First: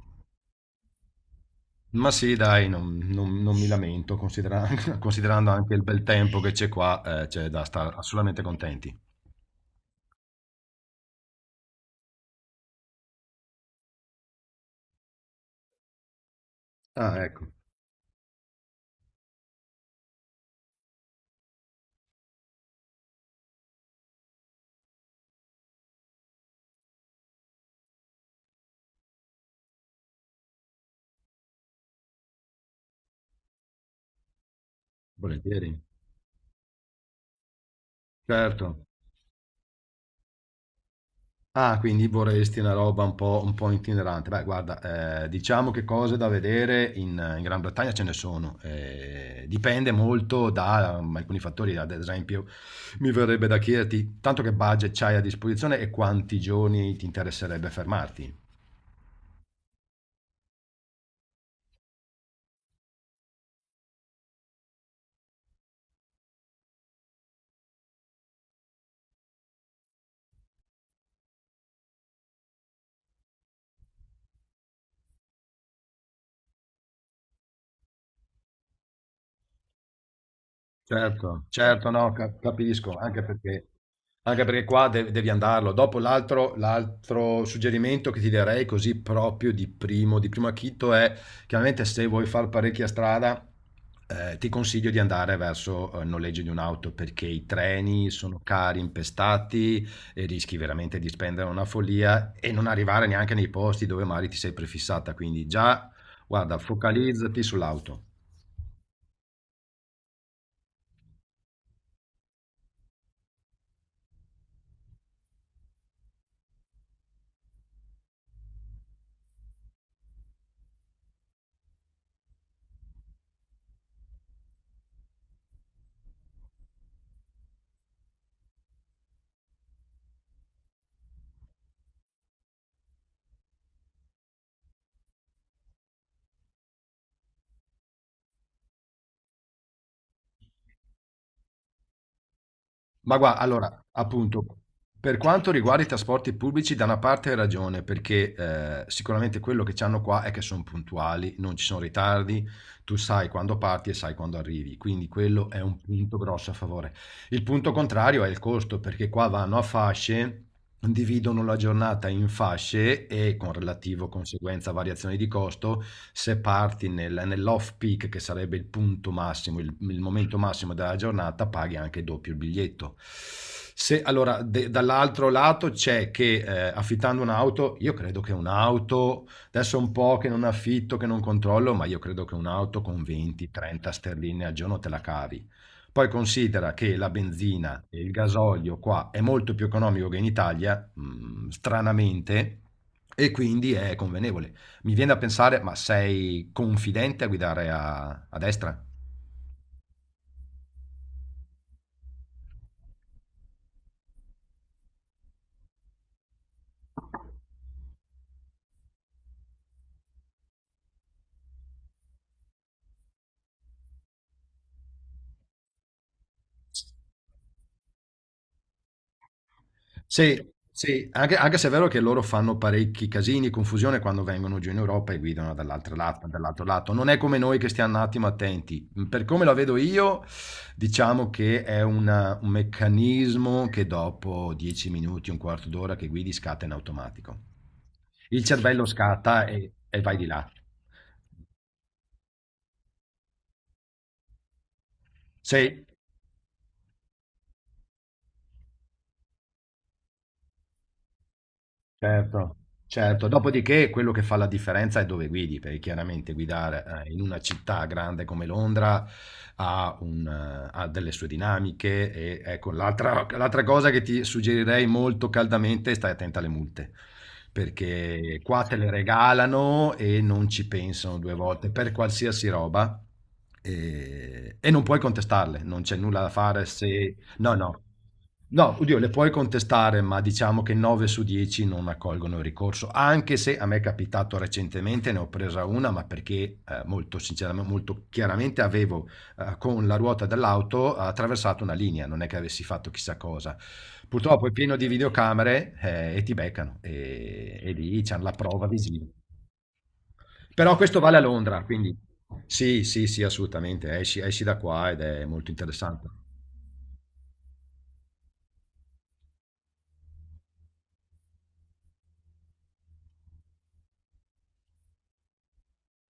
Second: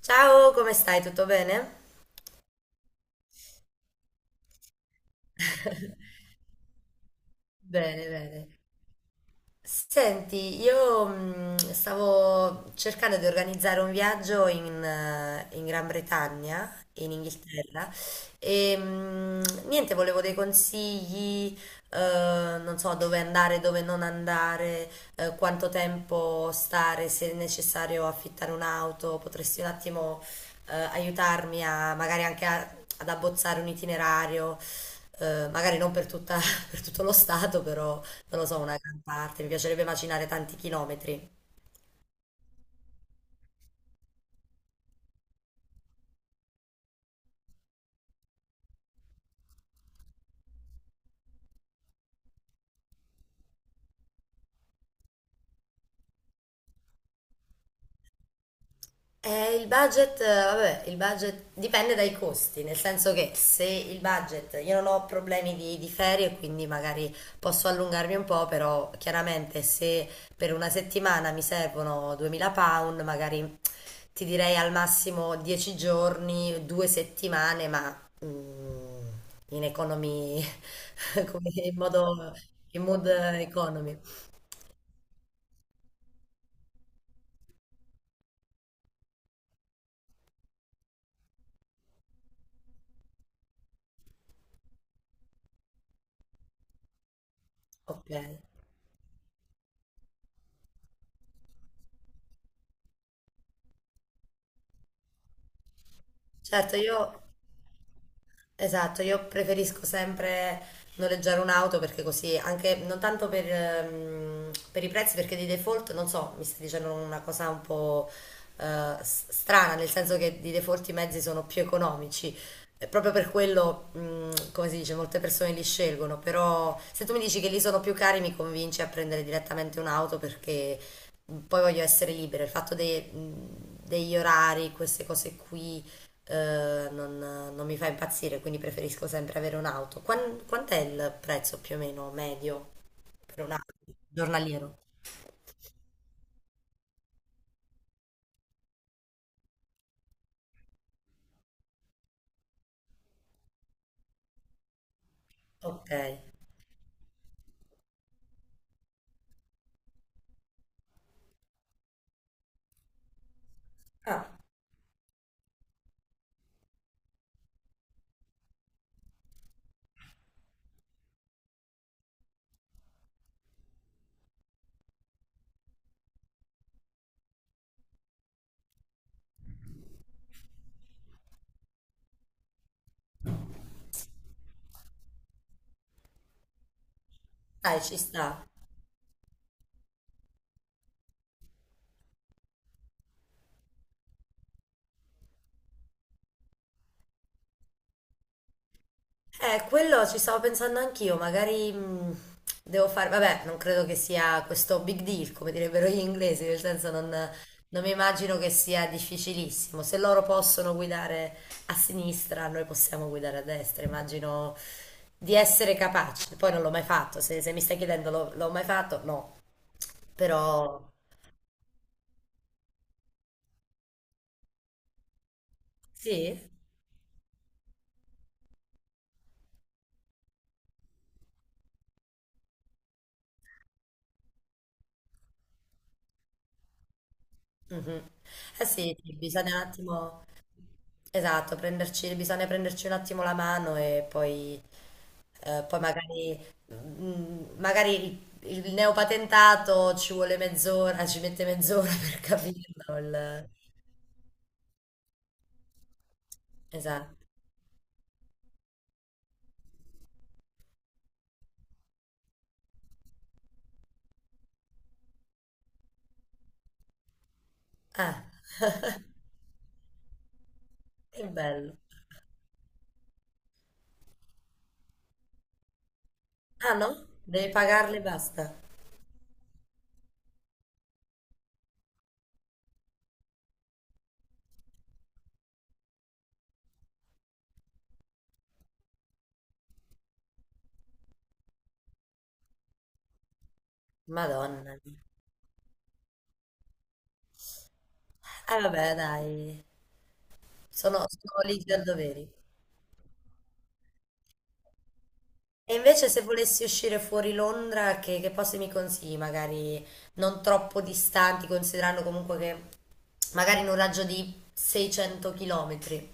Ciao, come stai? Tutto bene? Ma sì, dai, non mi lamento, considerando anche il bel tempo che c'è qua, c'è da stare Bene, assolutamente bene. contenti. Senti, io stavo cercando di organizzare un viaggio in Gran Bretagna, in Ah, ecco, Inghilterra, e niente, volevo dei consigli, eh, non so dove andare, dove non andare, quanto tempo stare, se è necessario affittare un'auto. Potresti un attimo, aiutarmi a ad abbozzare un itinerario, volentieri. magari non per tutta- per tutto lo stato, però non lo so, una Certo. gran parte? Mi piacerebbe macinare tanti chilometri. Ah, quindi vorresti una roba un po' itinerante. Beh, guarda, diciamo che cose da vedere in Gran Bretagna ce ne sono. Dipende molto da alcuni fattori, ad esempio, mi verrebbe da chiederti tanto che budget c'hai a disposizione e quanti giorni ti interesserebbe fermarti. Il budget, vabbè, il budget dipende dai costi, nel senso che se il budget, io non ho problemi di ferie, quindi magari posso allungarmi un po', però chiaramente se per una settimana mi servono 2000 pound, magari ti direi al massimo 10 giorni, due settimane, ma mm, in economy, Certo, come in certo, no, modo, ca- in capisco, mood anche perché, economy. anche perché qua devi andarlo. Dopo l'altro suggerimento che ti darei, così proprio di primo acchito è, chiaramente se vuoi fare parecchia strada, ti consiglio di andare verso il noleggio di un'auto, perché i treni Ok. sono cari, impestati e rischi veramente di spendere una follia e non arrivare neanche nei posti dove magari ti sei prefissata. Quindi già, guarda, Certo, io focalizzati sull'auto. esatto, io preferisco sempre noleggiare un'auto perché così, anche non tanto per i prezzi, perché di default, non so, mi stai dicendo una cosa un po' strana, nel senso che di default i mezzi sono più economici. E proprio per quello, come si dice, molte persone li scelgono, però se tu mi dici che li sono più cari, mi convinci a prendere direttamente un'auto perché poi voglio essere libera. Degli orari, queste cose qui, non mi fa impazzire, quindi preferisco sempre avere un'auto. Quant'è il prezzo più o meno medio Ma guarda, per un'auto allora, appunto, giornaliero? per quanto riguarda i trasporti pubblici, da una parte hai ragione, perché sicuramente quello che hanno qua è che sono puntuali, non ci sono ritardi, tu sai quando parti e sai quando arrivi, quindi quello è un Ok. punto grosso a favore. Il punto contrario è il costo, perché qua vanno a fasce, dividono la giornata in fasce e con relativo Ah, conseguenza variazioni di costo, se parti nell'off peak, che sarebbe il punto massimo, il momento massimo della giornata, paghi anche doppio il biglietto. Se, allora, dall'altro lato c'è che affittando un'auto, io credo che un'auto, adesso è un po' che non affitto, che non controllo, ma io credo che un'auto con 20-30 sterline al giorno te la cavi. Poi considera che la dai, benzina ci e il sta. gasolio qua è molto più economico che in Italia, stranamente, e quindi è convenevole. Mi viene da pensare, ma sei confidente a guidare a destra? Quello ci stavo pensando anch'io, magari devo fare, vabbè, non credo che sia questo big deal, come direbbero gli inglesi, nel senso non mi immagino che sia difficilissimo. Se loro possono guidare a sinistra, noi possiamo guidare a destra, immagino di essere capaci. Poi non l'ho mai fatto, se mi stai chiedendo l'ho mai fatto, no, Sì, però sì, anche se è vero che loro fanno parecchi casini, confusione quando vengono giù in Europa e guidano dall'altro lato, sì. dall'altro lato. Non è come noi che stiamo un attimo attenti. Per come la vedo io, diciamo che è un meccanismo che dopo 10 minuti, un quarto d'ora che guidi, scatta in automatico. Mhm. Il Eh cervello sì, sì, scatta bisogna un e vai attimo, di là. esatto, prenderci, bisogna prenderci un attimo la mano e poi eh, poi Sì, magari, mm, magari il neopatentato ci vuole mezz'ora, ci mette mezz'ora per certo, capirlo. certo. Il- Dopodiché quello che fa la differenza è dove guidi, perché chiaramente guidare in esatto. una città grande come Londra ha delle sue dinamiche, e ecco, l'altra cosa che ti suggerirei molto caldamente è stai attenta alle multe, Ah, perché qua te le regalano e non ci pensano che due volte bello. per qualsiasi roba e non puoi contestarle, non c'è nulla da fare Ah no? se. Devi No, no. pagarle e basta. No, oddio, le puoi contestare, ma diciamo che 9 su 10 non accolgono il ricorso, anche se a me è capitato recentemente, ne ho presa una, ma perché molto sinceramente, molto chiaramente avevo con la ruota dell'auto attraversato una linea, non è che avessi fatto chissà cosa. Purtroppo è pieno Madonna. di videocamere e ti beccano e lì c'è la Ah prova vabbè, visiva. dai. Però questo Sono, vale a sono Londra, ligi al quindi doveri. sì, sì, sì, assolutamente, esci, esci da qua ed è molto E interessante. invece se volessi uscire fuori Londra, che posti mi consigli? Magari non troppo distanti, considerando comunque che magari in un raggio di 600 km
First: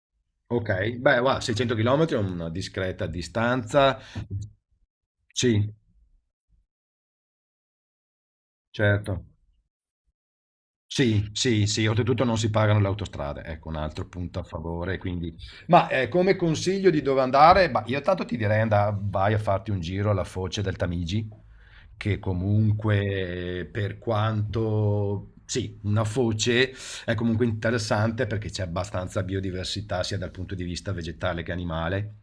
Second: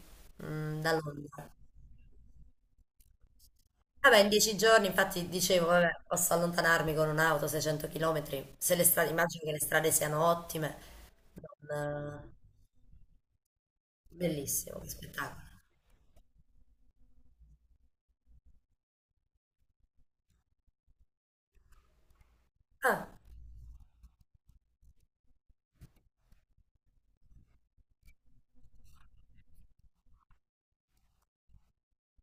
Ok, da beh, guarda, Londra. 600 km è una discreta distanza. Vabbè, in 10 giorni, infatti dicevo, Sì, vabbè, posso allontanarmi con un'auto 600 km, se le strade, certo. immagino che le strade siano ottime. Sì, sì, sì, Non, oltretutto non si pagano le autostrade, ecco un altro punto a bellissimo, che favore. Quindi... spettacolo. Ma come consiglio di dove andare? Bah, io tanto ti direi vai a farti un giro alla foce del Tamigi, che Ah, comunque per quanto... Sì, una foce è comunque interessante perché c'è abbastanza biodiversità sia dal punto di vista vegetale che animale.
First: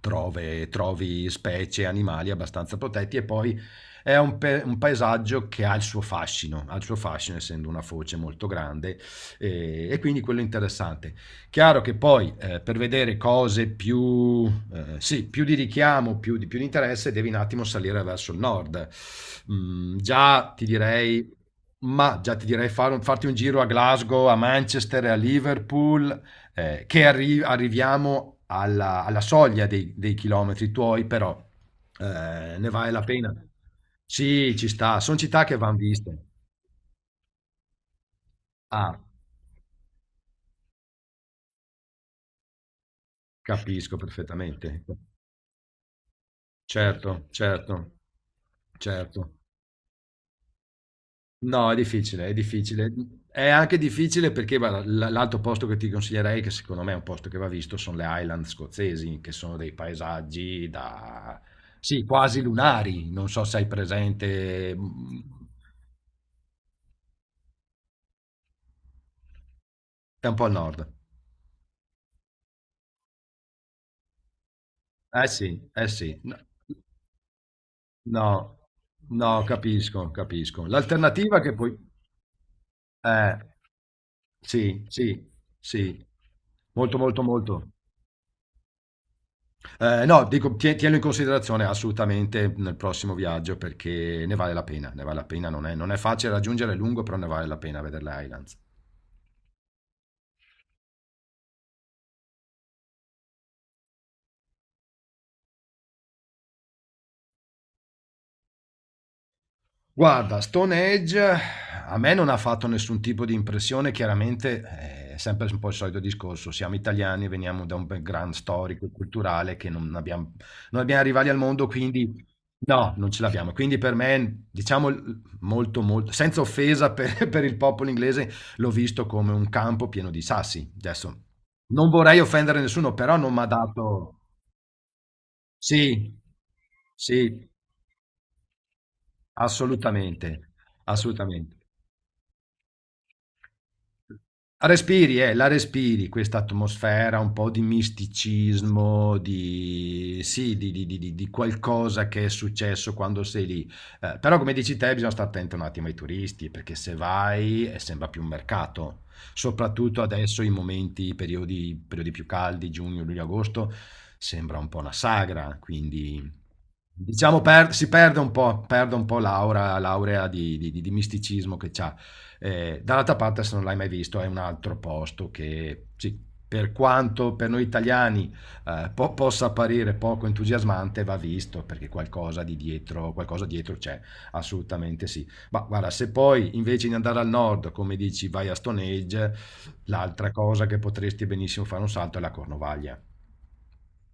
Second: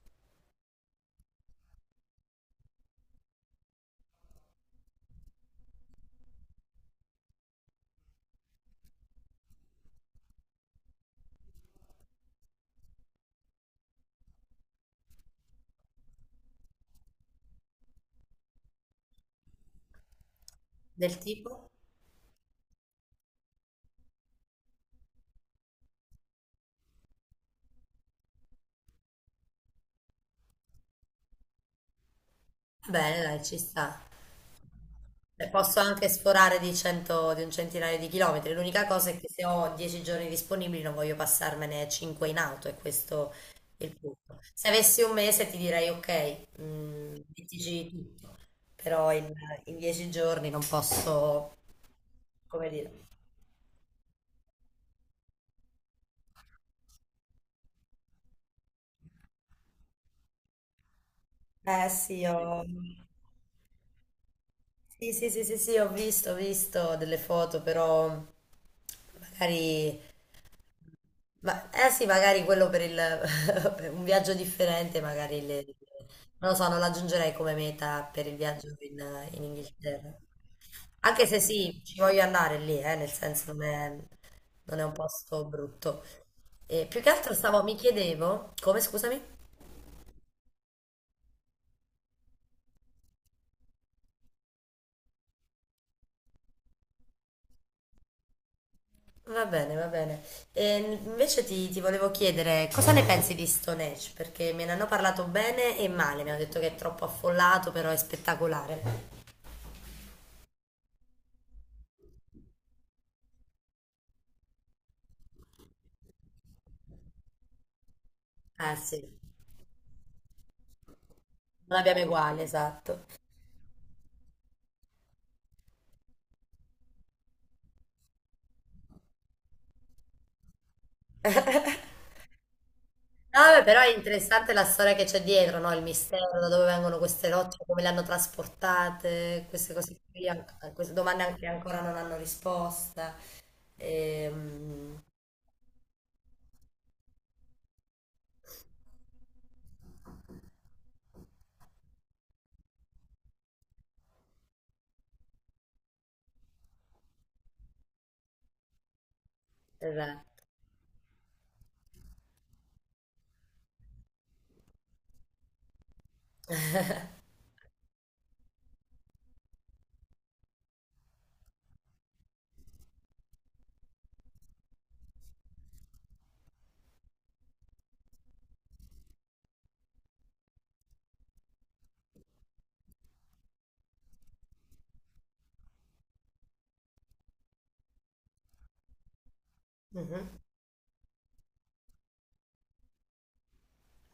Trovi specie, animali abbastanza protetti, e poi è un paesaggio che ha il suo fascino, ha il suo fascino, essendo una foce molto grande e quindi quello è interessante. Chiaro che poi per vedere cose più, sì, più di richiamo, più di interesse, devi un attimo salire verso il nord. Mm, già ti del direi, tipo? ma già ti direi farti un giro a Glasgow, a Manchester, a Liverpool, che arriviamo alla soglia dei chilometri tuoi, però ne vale Va la bene, pena. dai, ci sta. Sì, ci sta, sono città E che vanno posso anche viste. sforare di, 100, di un centinaio di chilometri. L'unica Ah, cosa è che se ho 10 giorni disponibili non voglio passarmene 5 in auto, e questo è capisco il punto. Se perfettamente. avessi un mese ti direi ok, Certo, certo, mettici tutto, però certo. In 10 giorni non posso, No, è difficile, è come difficile. dire. È anche difficile perché guarda, l'altro posto che ti consiglierei, che secondo me è un posto che va visto, sono le Highland scozzesi, che sono dei paesaggi da... Eh Sì, sì, quasi ho... lunari, non so se hai presente. Sì, sì, sì, sì, sì, ho visto delle foto, però magari È un po' al nord. ma, eh sì, magari quello per il, per un viaggio differente, Eh sì, eh sì. No, non lo so, non l'aggiungerei come meta per il no, viaggio in no, capisco, Inghilterra. capisco. Anche L'alternativa se che sì, poi... ci voglio andare lì, nel Eh, senso non è sì, un sì, posto brutto. sì. E Molto, più che molto, altro stavo, molto. mi chiedevo, come scusami? No, dico, tienilo in considerazione assolutamente nel prossimo viaggio, perché ne vale la pena, ne vale la pena. Non è facile raggiungere, è lungo, però ne vale la pena vedere le Highlands. Va bene, va bene. E invece ti volevo chiedere cosa ne pensi di Stonehenge? Perché me ne hanno parlato bene e male, mi hanno detto che è troppo affollato, però è spettacolare. Guarda, Stone Age a me non ha fatto nessun tipo di impressione, chiaramente è sempre un po' il solito discorso, siamo italiani, veniamo da un background Eh storico e sì. culturale che non abbiamo rivali al mondo, Non abbiamo quindi uguale, no, esatto. non ce l'abbiamo. Quindi per me, diciamo molto, molto, senza offesa per, per il popolo inglese, l'ho visto come un campo pieno di sassi. Adesso non vorrei offendere nessuno, però non mi No, ha vabbè, però è dato... interessante la storia che c'è dietro, no? Il Sì, mistero, da dove vengono sì, queste rocce, come le hanno trasportate, queste cose qui, assolutamente, queste domande anche assolutamente. ancora non hanno risposta. La Ehm, Respiri, eh, la respiri questa atmosfera un po' di misticismo, sì, di qualcosa che è successo quando sei lì. Però, come dici te, bisogna stare attento un attimo ai turisti, perché se vai sembra più un mercato, soprattutto adesso esatto. in momenti, i periodi più caldi, giugno, luglio, agosto, sembra un po' una sagra, quindi... Diciamo, perde un po' l'aurea di misticismo che c'ha. Dall'altra parte, se non l'hai mai visto, è un altro posto che sì, per quanto per noi italiani possa apparire poco entusiasmante, va visto perché qualcosa dietro c'è, assolutamente sì. Ma guarda, se poi invece di andare al nord, come dici, vai a Stone Age, Mhm. l'altra cosa che potresti benissimo fare un salto è la Cornovaglia.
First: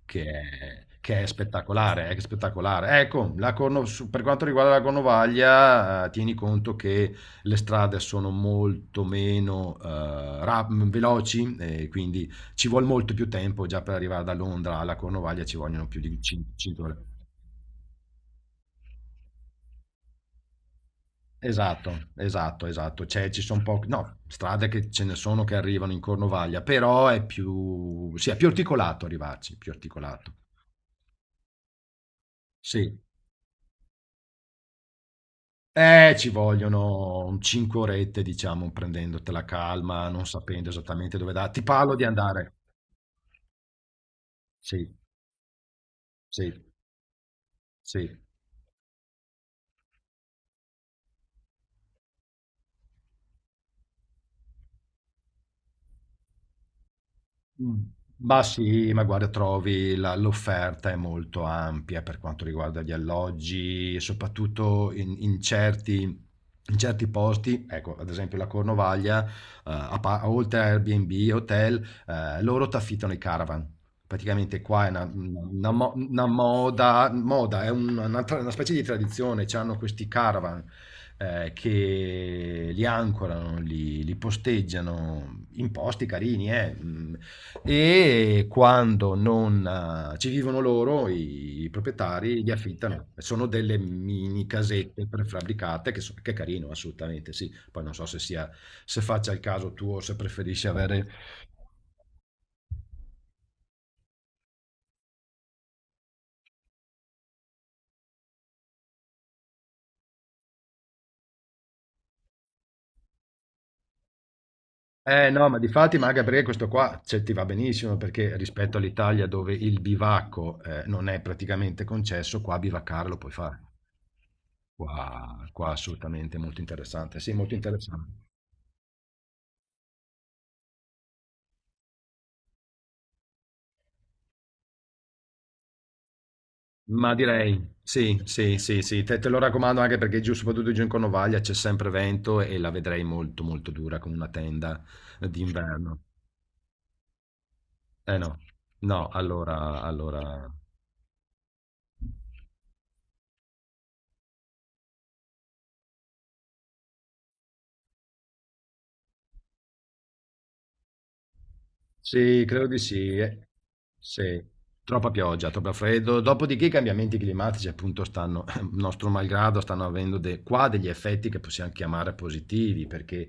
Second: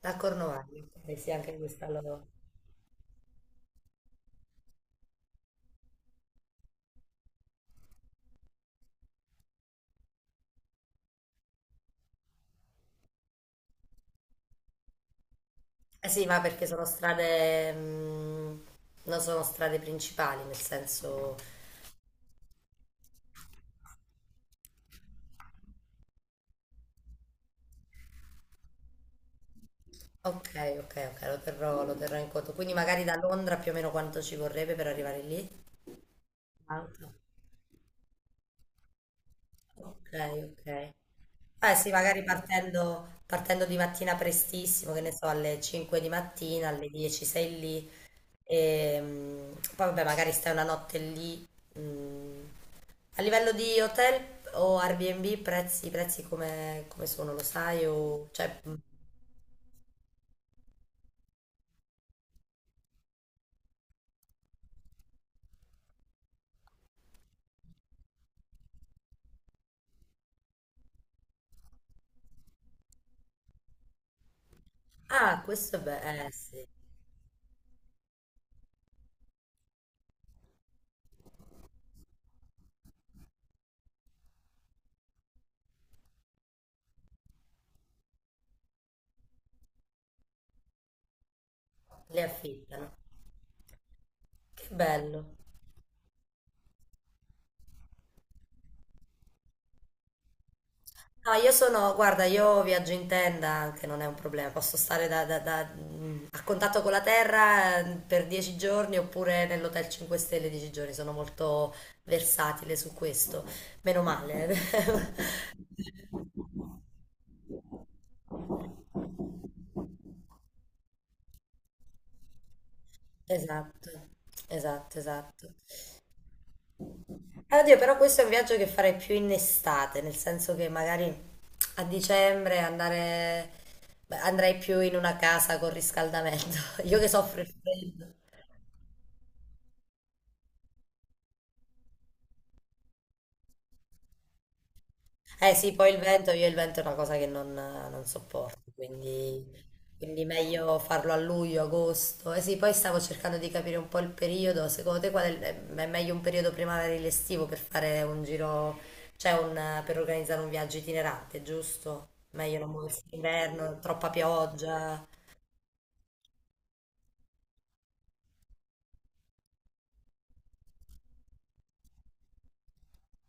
A Che Cornovaglia, è eh che è sì, anche questa spettacolare, è loro. spettacolare. Ecco, per quanto riguarda la Cornovaglia, tieni conto che le strade sono molto meno veloci, e quindi ci vuole molto più tempo. Già per arrivare da Londra alla Cornovaglia ci vogliono più Eh di sì, ma perché 5 sono ore. strade, non sono strade principali, nel senso... Esatto, esatto, esatto. Ci sono poche, no, strade che ce ne sono che arrivano in Cornovaglia, però sì, è più articolato arrivarci, più articolato. Ok, ok, ok, lo terrò in conto. Quindi Sì. magari da Londra più o meno quanto ci vorrebbe per arrivare lì? Ci Auto. vogliono un 5 orette, diciamo, prendendotela calma, Ok, non ok. sapendo esattamente dove da ti Eh sì, parlo di magari andare. partendo, partendo di mattina Sì, prestissimo, che ne so, alle 5 di sì, mattina, alle 10 sei lì, sì. e poi vabbè, magari stai una notte lì. Mm. A livello di hotel o Airbnb, prezzi, prezzi come, come sono, lo Mh. sai? O, Ma cioè, mm, sì, ma guarda, trovi la l'offerta è molto ampia per quanto riguarda gli alloggi, soprattutto in certi posti, ecco, ad esempio la Cornovaglia, a pa oltre a Airbnb e hotel, loro t'affittano i caravan. Praticamente qua è una mhmm, ah, una questo è mo bello, una eh sì, moda moda, è un una tra una specie di tradizione, c'hanno questi caravan, che li ancorano, li posteggiano, imposti carini, eh. Mm. E quando non ci vivono loro, i le proprietari li affittano. affittano. Sono delle mini Che casette bello. prefabbricate che è carino, assolutamente sì. Poi non so se sia, se faccia il caso tuo, o se preferisci avere. No, io sono, guarda, io viaggio in tenda anche, non è un problema, posso stare a contatto con la terra per 10 giorni oppure nell'hotel 5 stelle 10 giorni, sono molto versatile su questo, meno male. Eh no, ma difatti, ma anche perché questo qua, cioè, ti va benissimo, perché rispetto all'Italia dove il bivacco non è praticamente concesso, qua bivaccare lo puoi fare. Esatto, esatto, Qua, esatto. qua assolutamente molto interessante. Sì, molto oddio, però interessante. questo è un viaggio che farei più in estate, nel senso che magari a dicembre andare, beh, andrei più in una casa con riscaldamento, io che Ma soffro il direi, freddo. sì, sì, sì, sì, te lo raccomando, anche perché giù, soprattutto giù in Cornovaglia c'è sempre vento e la vedrei molto molto dura con una tenda Eh sì, poi il d'inverno. vento, io il vento è una cosa che non Eh no, sopporto, no, quindi, allora, quindi allora... meglio farlo a luglio, agosto. Eh sì, poi stavo cercando di capire un po' il periodo, secondo te qual è, è meglio un periodo primaverile estivo per fare un giro, cioè un, per organizzare un viaggio itinerante, giusto? Sì, Meglio credo non di muoversi in sì. Inverno, troppa Sì, pioggia. troppa pioggia, troppo freddo. Dopodiché i cambiamenti climatici, appunto, stanno, nostro malgrado, stanno avendo qua degli effetti che possiamo chiamare positivi, perché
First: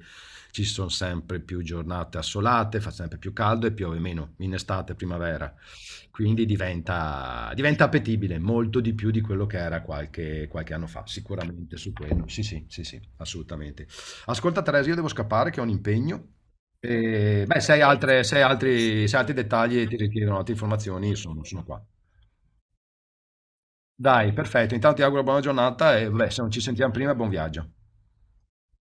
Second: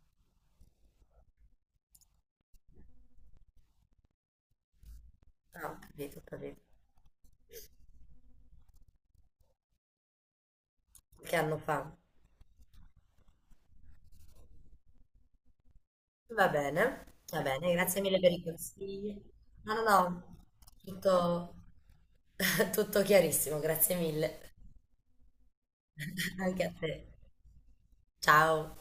ci sono sempre più giornate assolate, fa sempre più caldo e piove meno in estate, primavera. Ah, ho capito, ho Quindi capito. diventa appetibile molto di più di quello che era qualche anno fa, Che anno sicuramente fa? su quello. Sì, sì, sì, sì, assolutamente. Ascolta Teresa, io devo scappare che ho un impegno. Va bene, va E, beh, bene, grazie mille per se hai i altri, consigli. se hai altri No, dettagli no, e ti richiedono no, altre informazioni, io sono, tutto, sono qua. tutto chiarissimo, grazie Dai, mille. perfetto. Intanto ti auguro buona giornata e vabbè, se non ci Anche a sentiamo te. prima, buon viaggio. Ciao.